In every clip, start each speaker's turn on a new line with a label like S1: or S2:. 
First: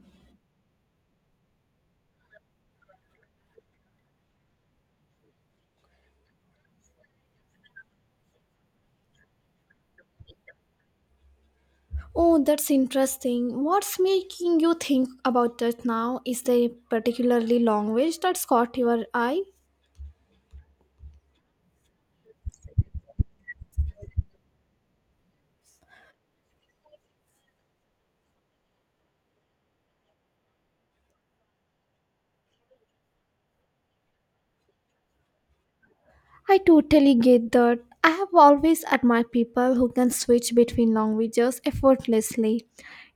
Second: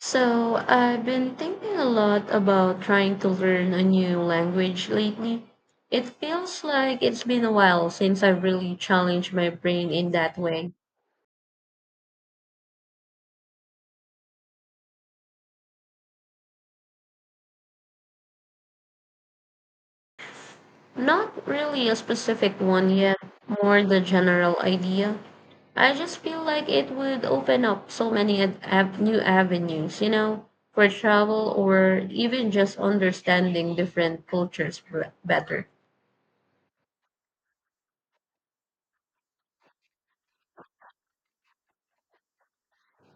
S1: So, I've been thinking a lot about trying to learn a new language lately. It feels like it's been a while since I've really challenged my brain in that way.
S2: Oh, that's interesting. What's making you think about that now? Is there a particularly language that's caught your eye?
S1: Not really a specific one yet, more the general idea. I just feel like it would open up so many new avenues, you know, for travel or even just understanding different cultures better.
S2: I totally get that. I have always admired people who can switch between languages effortlessly.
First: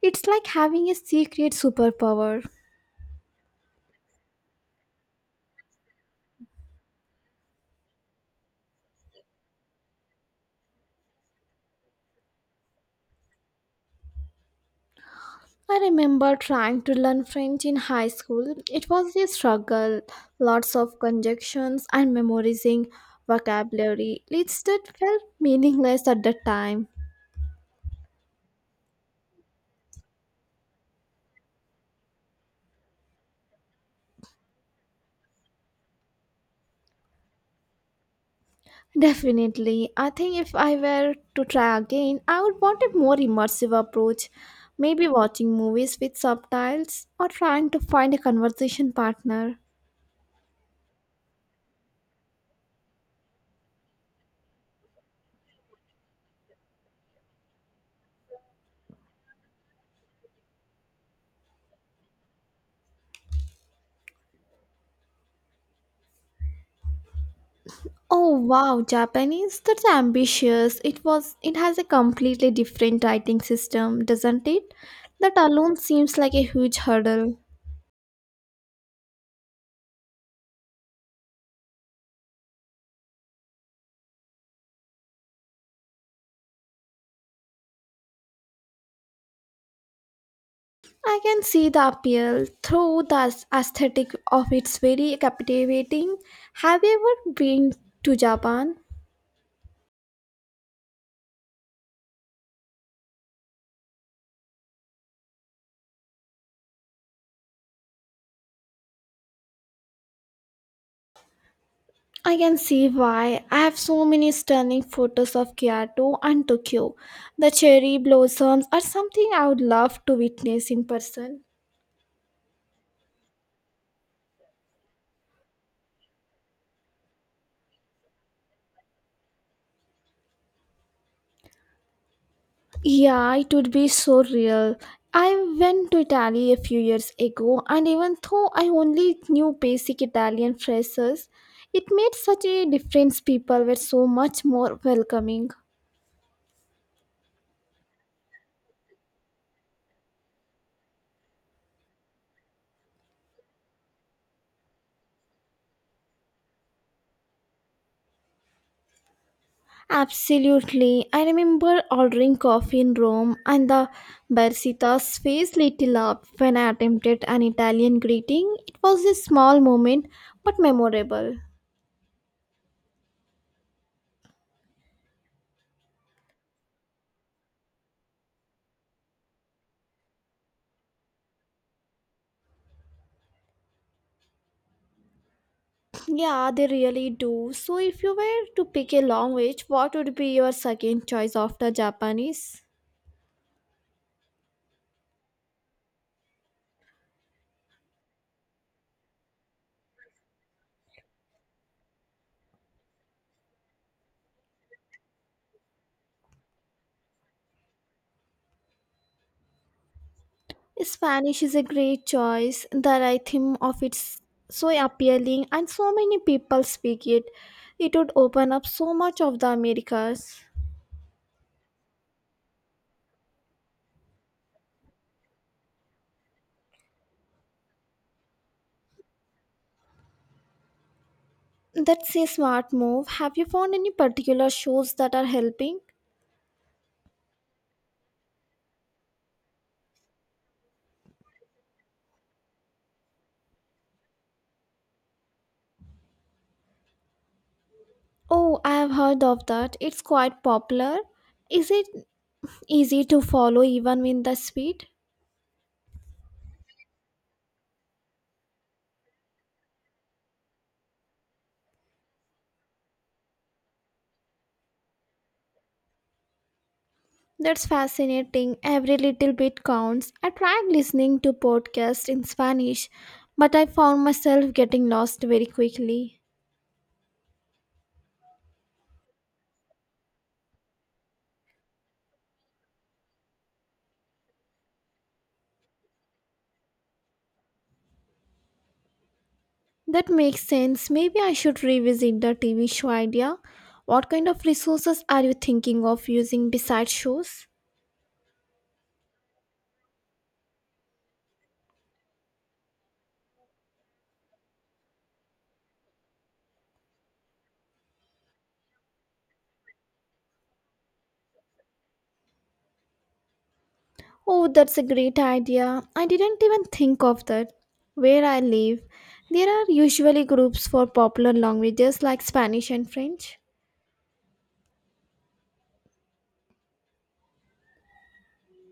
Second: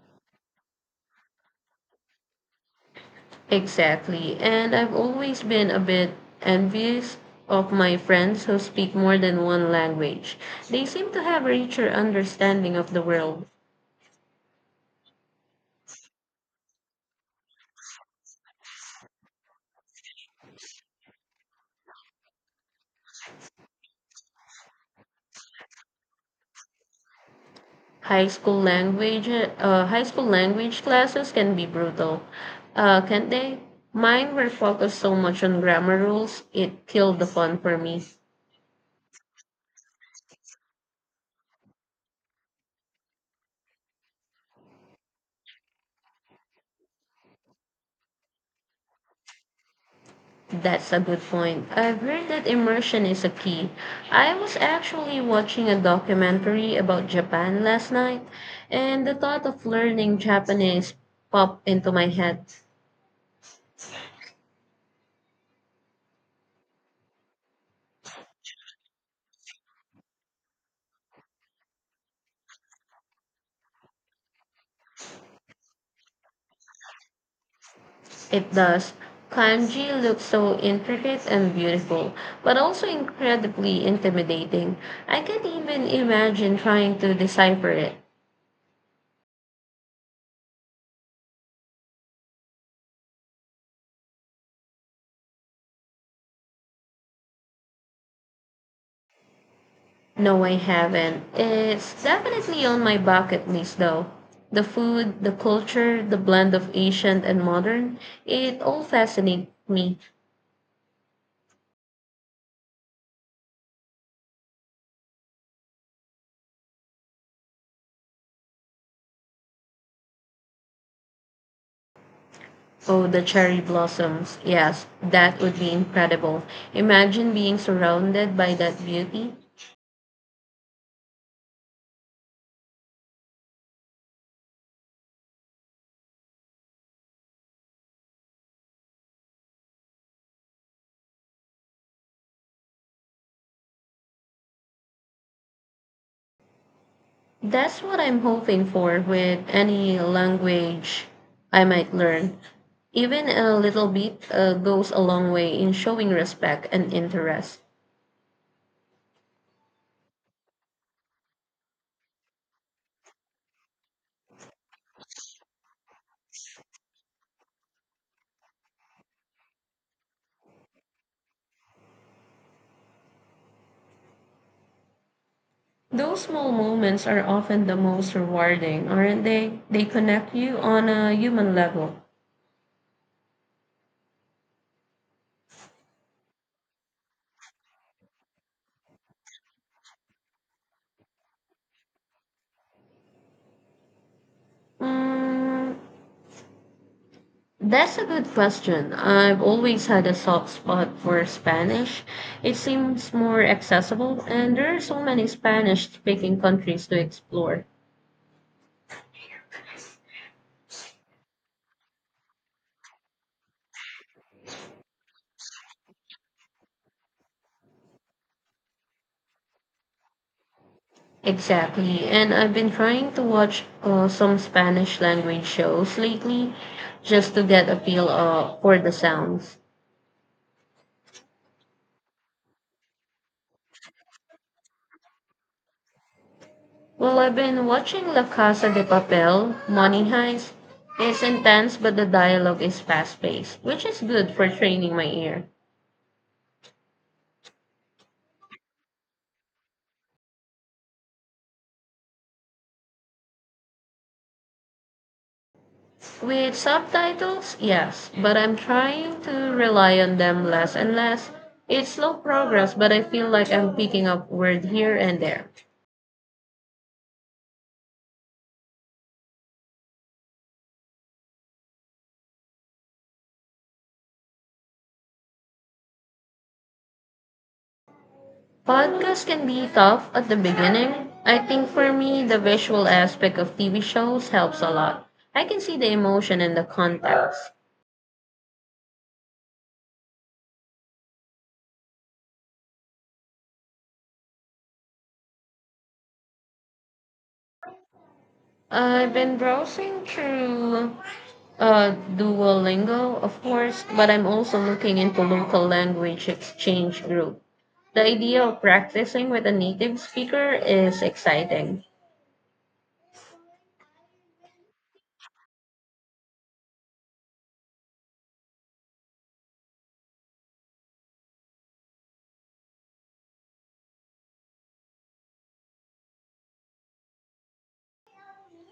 S2: It's like having a secret superpower.
S1: Exactly. And I've always been a bit envious of my friends who speak more than one language. They seem to have a richer understanding of the world.
S2: I remember trying to learn French in high school. It was a struggle, lots of conjunctions and memorizing vocabulary. It's that felt meaningless at the time.
S1: High school language classes can be brutal, can't they? Mine were focused so much on grammar rules, it killed the fun for me.
S2: Definitely. I think if I were to try again, I would want a more immersive approach, maybe watching movies with subtitles or trying to find a conversation partner.
S1: That's a good point. I've heard that immersion is a key. I was actually watching a documentary about Japan last night, and the thought of learning Japanese popped into my head.
S2: Oh wow, Japanese, that's ambitious. It has a completely different writing system, doesn't it? That alone seems like a huge hurdle.
S1: It does. Kanji looks so intricate and beautiful, but also incredibly intimidating. I can't even imagine trying to decipher it.
S2: I can see the appeal through the aesthetic of it's very captivating. Have you ever been to Japan?
S1: No, I haven't. It's definitely on my bucket list, though. The food, the culture, the blend of ancient and modern, it all fascinates me.
S2: I can see why. I have so many stunning photos of Kyoto and Tokyo. The cherry blossoms are something I would love to witness in person.
S1: Oh, the cherry blossoms. Yes, that would be incredible. Imagine being surrounded by that beauty.
S2: Yeah, it would be so real. I went to Italy a few years ago, and even though I only knew basic Italian phrases, it made such a difference. People were so much more welcoming.
S1: That's what I'm hoping for with any language I might learn. Even a little bit goes a long way in showing respect and interest.
S2: Absolutely. I remember ordering coffee in Rome and the barcista's face lit up when I attempted an Italian greeting. It was a small moment but memorable.
S1: Those small moments are often the most rewarding, aren't they? They connect you on a human level.
S2: Yeah, they really do. So if you were to pick a language, what would be your second choice after Japanese?
S1: Mm, that's a good question. I've always had a soft spot for Spanish. It seems more accessible, and there are so many Spanish speaking countries to explore.
S2: Spanish is a great choice. The rhythm of it's so appealing and so many people speak it. It would open up so much of the Americas.
S1: Exactly, and I've been trying to watch some Spanish language shows lately just to get a feel for the sounds.
S2: That's a smart move. Have you found any particular shows that are helping?
S1: Well, I've been watching La Casa de Papel, Money Heist. It's intense, but the dialogue is fast paced, which is good for training my ear.
S2: Oh, I have heard of that. It's quite popular. Is it easy to follow even in the speed?
S1: With subtitles, yes, but I'm trying to rely on them less and less. It's slow progress, but I feel like I'm picking up word here and there.
S2: That's fascinating. Every little bit counts. I tried listening to podcasts in Spanish, but I found myself getting lost very quickly.
S1: Podcasts can be tough at the beginning. I think for me, the visual aspect of TV shows helps a lot. I can see the emotion and the context.
S2: That makes sense. Maybe I should revisit the TV show idea. What kind of resources are you thinking of using besides shows?
S1: I've been browsing through Duolingo, of course, but I'm also looking into local language exchange group. The idea of practicing with a native speaker is exciting.
S2: Oh, that's a great idea. I didn't even think of that. Where I live, there are usually groups for popular languages like Spanish and French.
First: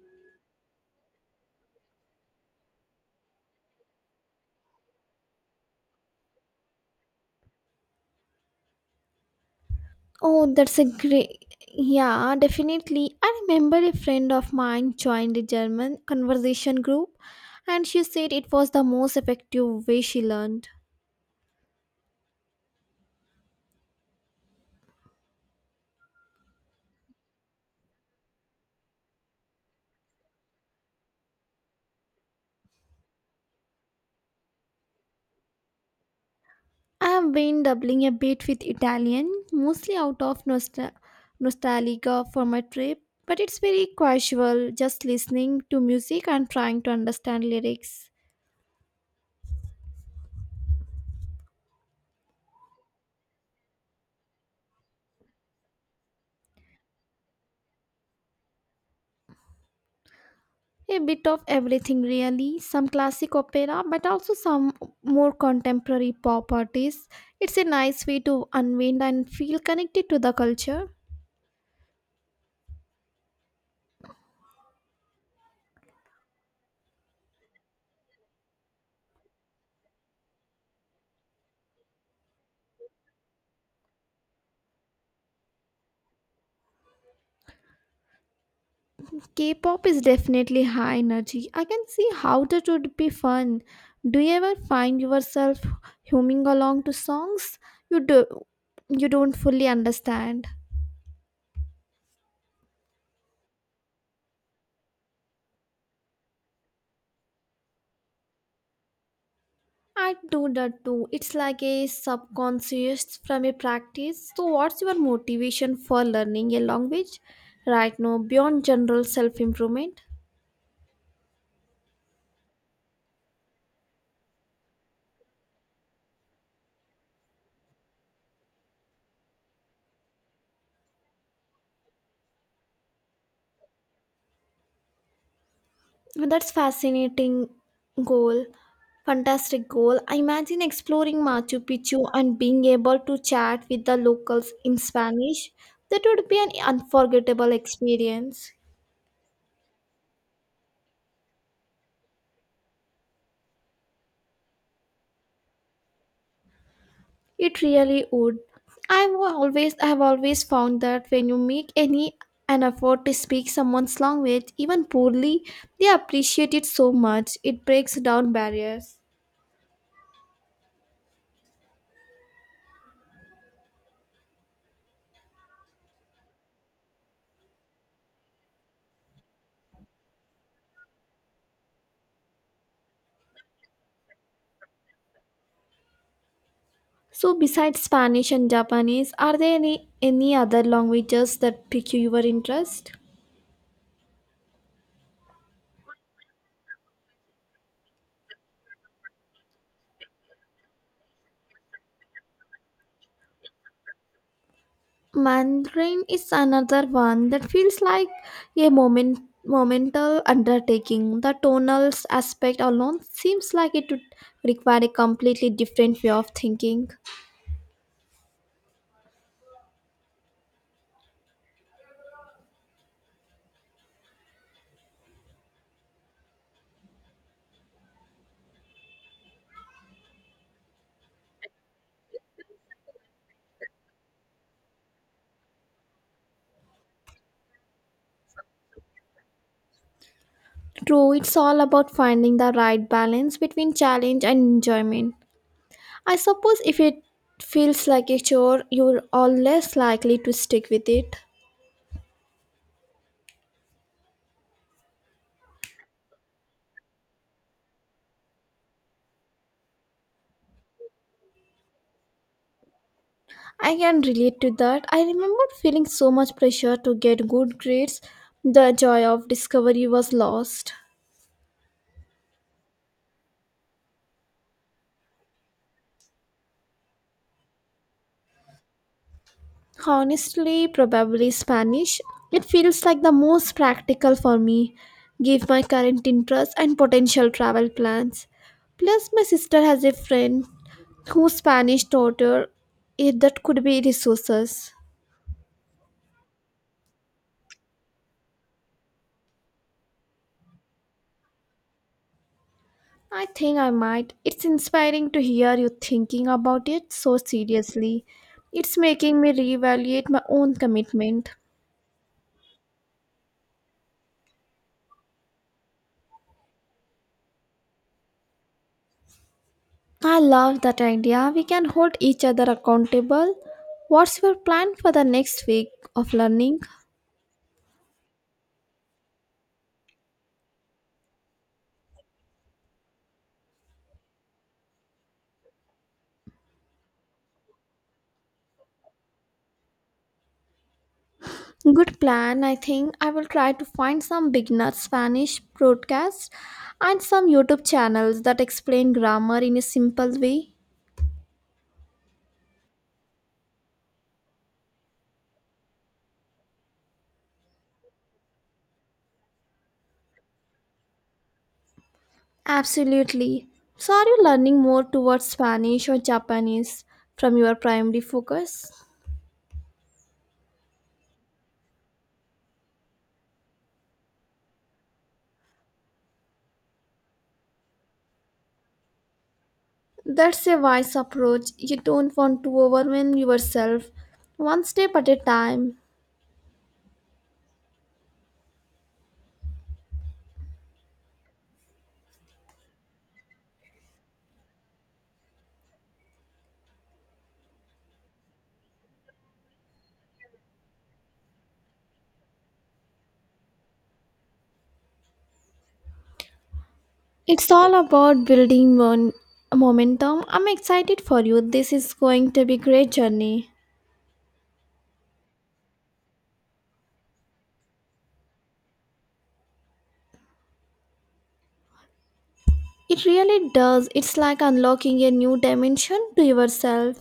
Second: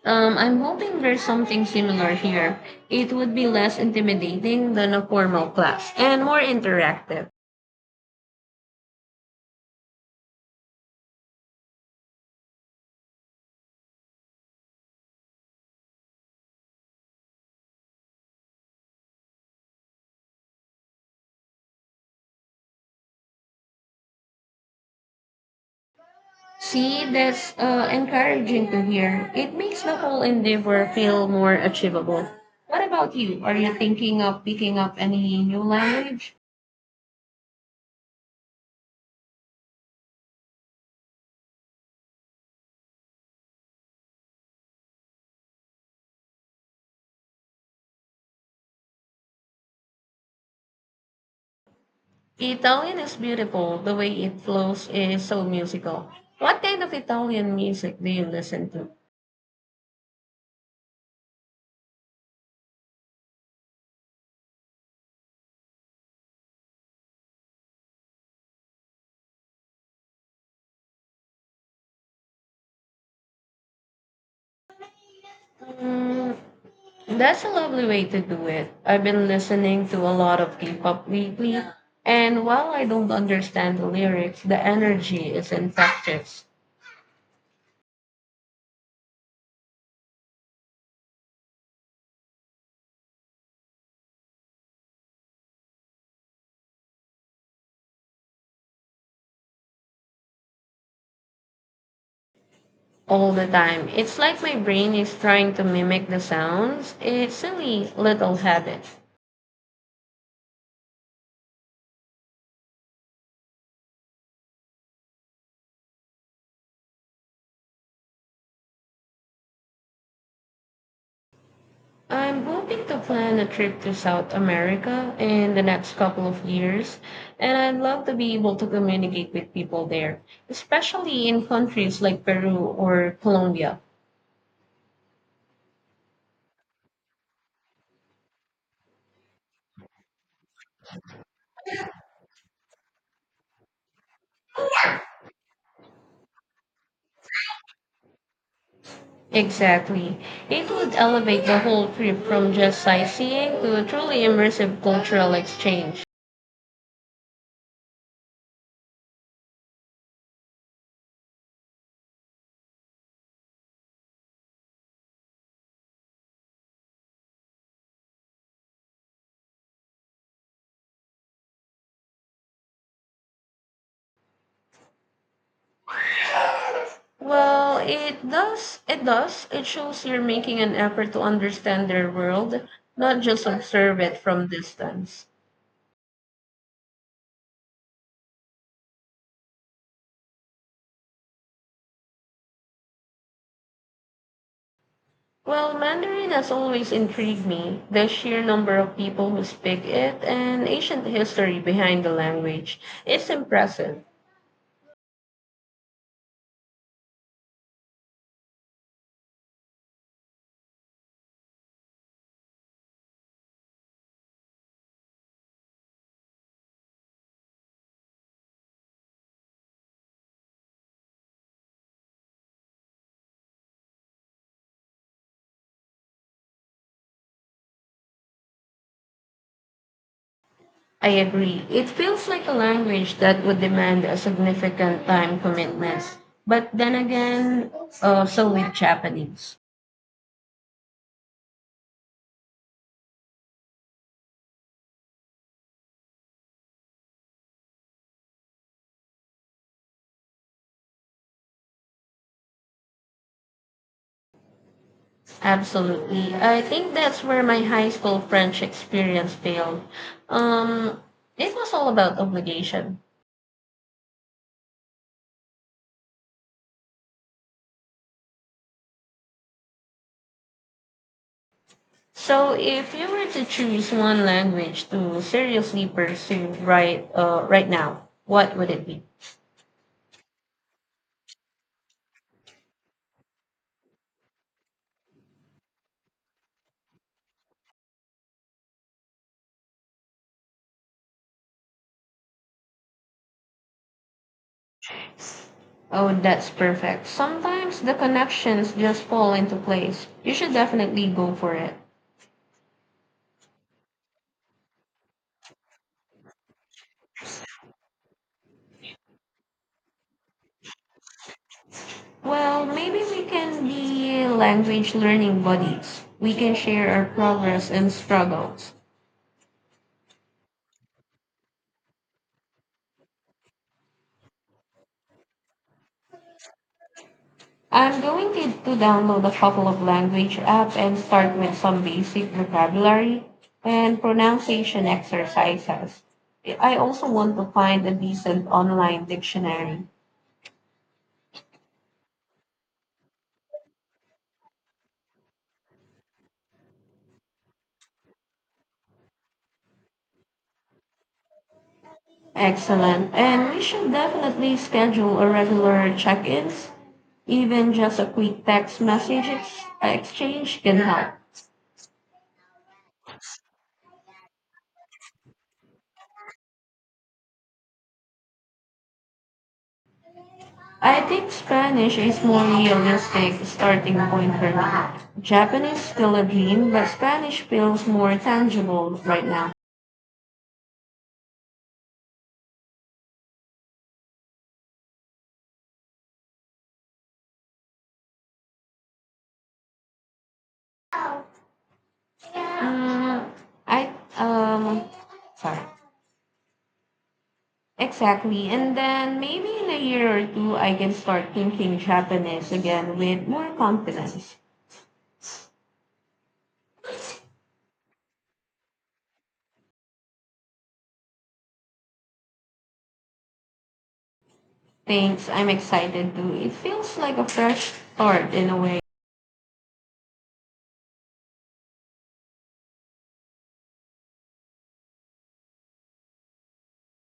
S1: I'm hoping there's something similar here. It would be less intimidating than a formal class and more interactive.
S2: Oh, that's a great. Yeah, definitely. I remember a friend of mine joined a German conversation group and she said it was the most effective way she learned.
S1: See, that's encouraging to hear. It makes the whole endeavor feel more achievable. What about you? Are you thinking of picking up any new language?
S2: I've been doubling a bit with Italian, mostly out of nostalgia for my trip, but it's very casual, just listening to music and trying to understand lyrics.
S1: Italian is beautiful. The way it flows is so musical. What kind of Italian music do you listen to?
S2: A bit of everything, really. Some classic opera, but also some more contemporary pop artists. It's a nice way to unwind and feel connected to the culture.
S1: Mm, that's a lovely way to do it. I've been listening to a lot of K-pop lately, and while I don't understand the lyrics, the energy is infectious.
S2: K-pop is definitely high energy. I can see how that would be fun. Do you ever find yourself humming along to songs you do you don't fully understand?
S1: All the time. It's like my brain is trying to mimic the sounds. It's silly little habit.
S2: I do that too. It's like a subconscious from a practice. So what's your motivation for learning a language right now beyond general self-improvement?
S1: I'm hoping to plan a trip to South America in the next couple of years, and I'd love to be able to communicate with people there, especially in countries like Peru or Colombia.
S2: That's fascinating goal. Fantastic goal. I imagine exploring Machu Picchu and being able to chat with the locals in Spanish. That would be an unforgettable experience.
S1: Exactly. It would elevate the whole trip from just sightseeing to a truly immersive cultural exchange.
S2: It really would. I've always found that when you make any an effort to speak someone's language, even poorly, they appreciate it so much. It breaks down barriers.
S1: Well, it does. It does. It shows you're making an effort to understand their world, not just observe it from distance.
S2: So besides Spanish and Japanese, are there any other languages that pique your interest?
S1: Well, Mandarin has always intrigued me, the sheer number of people who speak it and ancient history behind the language. It's impressive.
S2: Mandarin is another one that feels like a momental undertaking. The tonal aspect alone seems like it would require a completely different way of thinking.
S1: I agree. It feels like a language that would demand a significant time commitment. But then again, so with Japanese.
S2: True, it's all about finding the right balance between challenge and enjoyment. I suppose if it feels like a chore, you're all less likely to stick with it.
S1: Absolutely. I think that's where my high school French experience failed. Um, it was all about obligation.
S2: I can relate to that. I remember feeling so much pressure to get good grades, the joy of discovery was lost.
S1: So, if you were to choose one language to seriously pursue right now, what would it be?
S2: Honestly, probably Spanish. It feels like the most practical for me, given my current interests and potential travel plans. Plus, my sister has a friend whose Spanish daughter, if that could be resources.
S1: Oh, that's perfect. Sometimes the connections just fall into place. You should definitely go for it.
S2: I think I might. It's inspiring to hear you thinking about it so seriously. It's making me reevaluate my own commitment.
S1: Well, maybe we can be language learning buddies. We can share our progress and struggles.
S2: I love that idea. We can hold each other accountable. What's your plan for the next week of learning?
S1: I'm going to download a couple of language apps and start with some basic vocabulary and pronunciation exercises. I also want to find a decent online dictionary.
S2: Good plan. I think I will try to find some beginner Spanish broadcasts and some YouTube channels that explain grammar in a simple way.
S1: Excellent. And we should definitely schedule a regular check-ins. Even just a quick text message exchange can help.
S2: Absolutely. So, are you learning more towards Spanish or Japanese from your primary focus?
S1: I think Spanish is more realistic starting point for me. Japanese still a dream, but Spanish feels more tangible right now.
S2: That's a wise approach. You don't want to overwhelm yourself one step at a time.
S1: Mm, I sorry. Exactly. And then maybe in a year or two I can start thinking Japanese again with more confidence.
S2: It's all about building one momentum. I'm excited for you. This is going to be great journey.
S1: Thanks. I'm excited too. It feels like a fresh start in a way.
S2: It really does. It's like unlocking a new dimension to yourself.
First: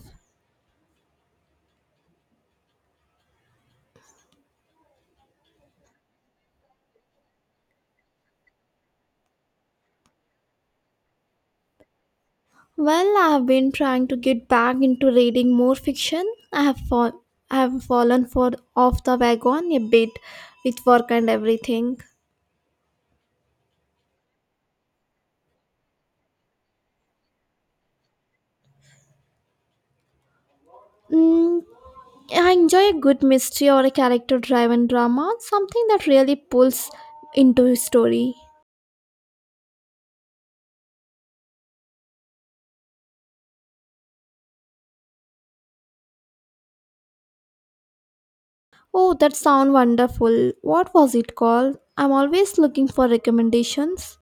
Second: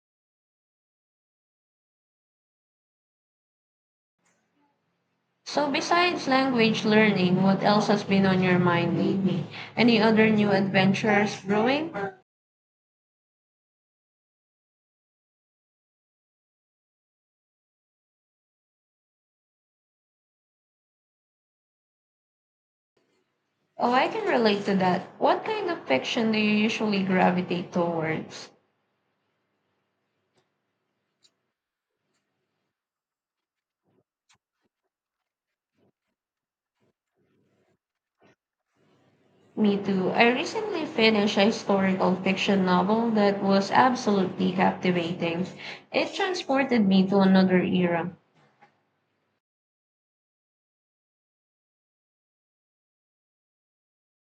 S1: So besides language learning, what else has been on your mind lately? Any other new adventures brewing?
S2: Well, I've been trying to get back into reading more fiction. I have fall- I have fallen for off the wagon a bit with work and everything.
S1: Oh, I can relate to that. What kind of fiction do you usually gravitate towards?
S2: Mm, I enjoy a good mystery or a character-driven drama, something that really pulls into a story.
S1: Me too. I recently finished a historical fiction novel that was absolutely captivating. It transported me to another era.
S2: Oh, that sounds wonderful. What was it called? I'm always looking for recommendations.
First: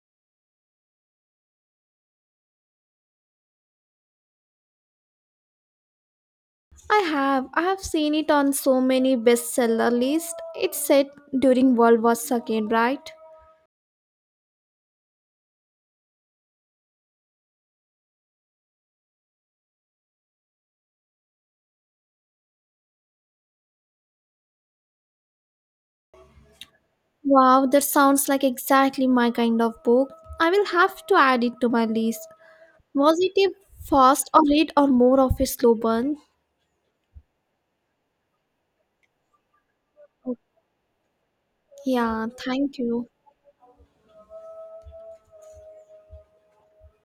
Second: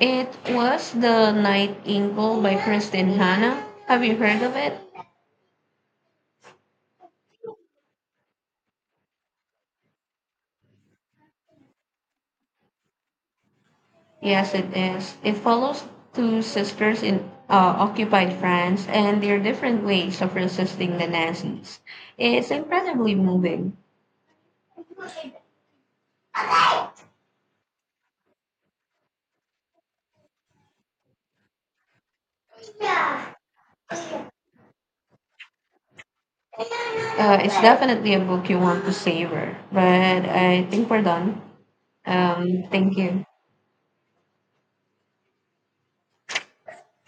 S1: It was The Nightingale by Kristen Hanna. Have you heard of it?
S2: I have. I have seen it on so many bestseller lists. It's set during World War II, right?
S1: Yes, it is. It follows two sisters in occupied France and their different ways of resisting the Nazis. It's incredibly moving.
S2: Wow, that sounds like exactly my kind of book. I will have to add it to my list. Was it a fast or read or more of a slow burn?
S1: It's definitely a book you want to savor, but I think we're done.
S2: Yeah, thank
S1: Thank
S2: you.
S1: you.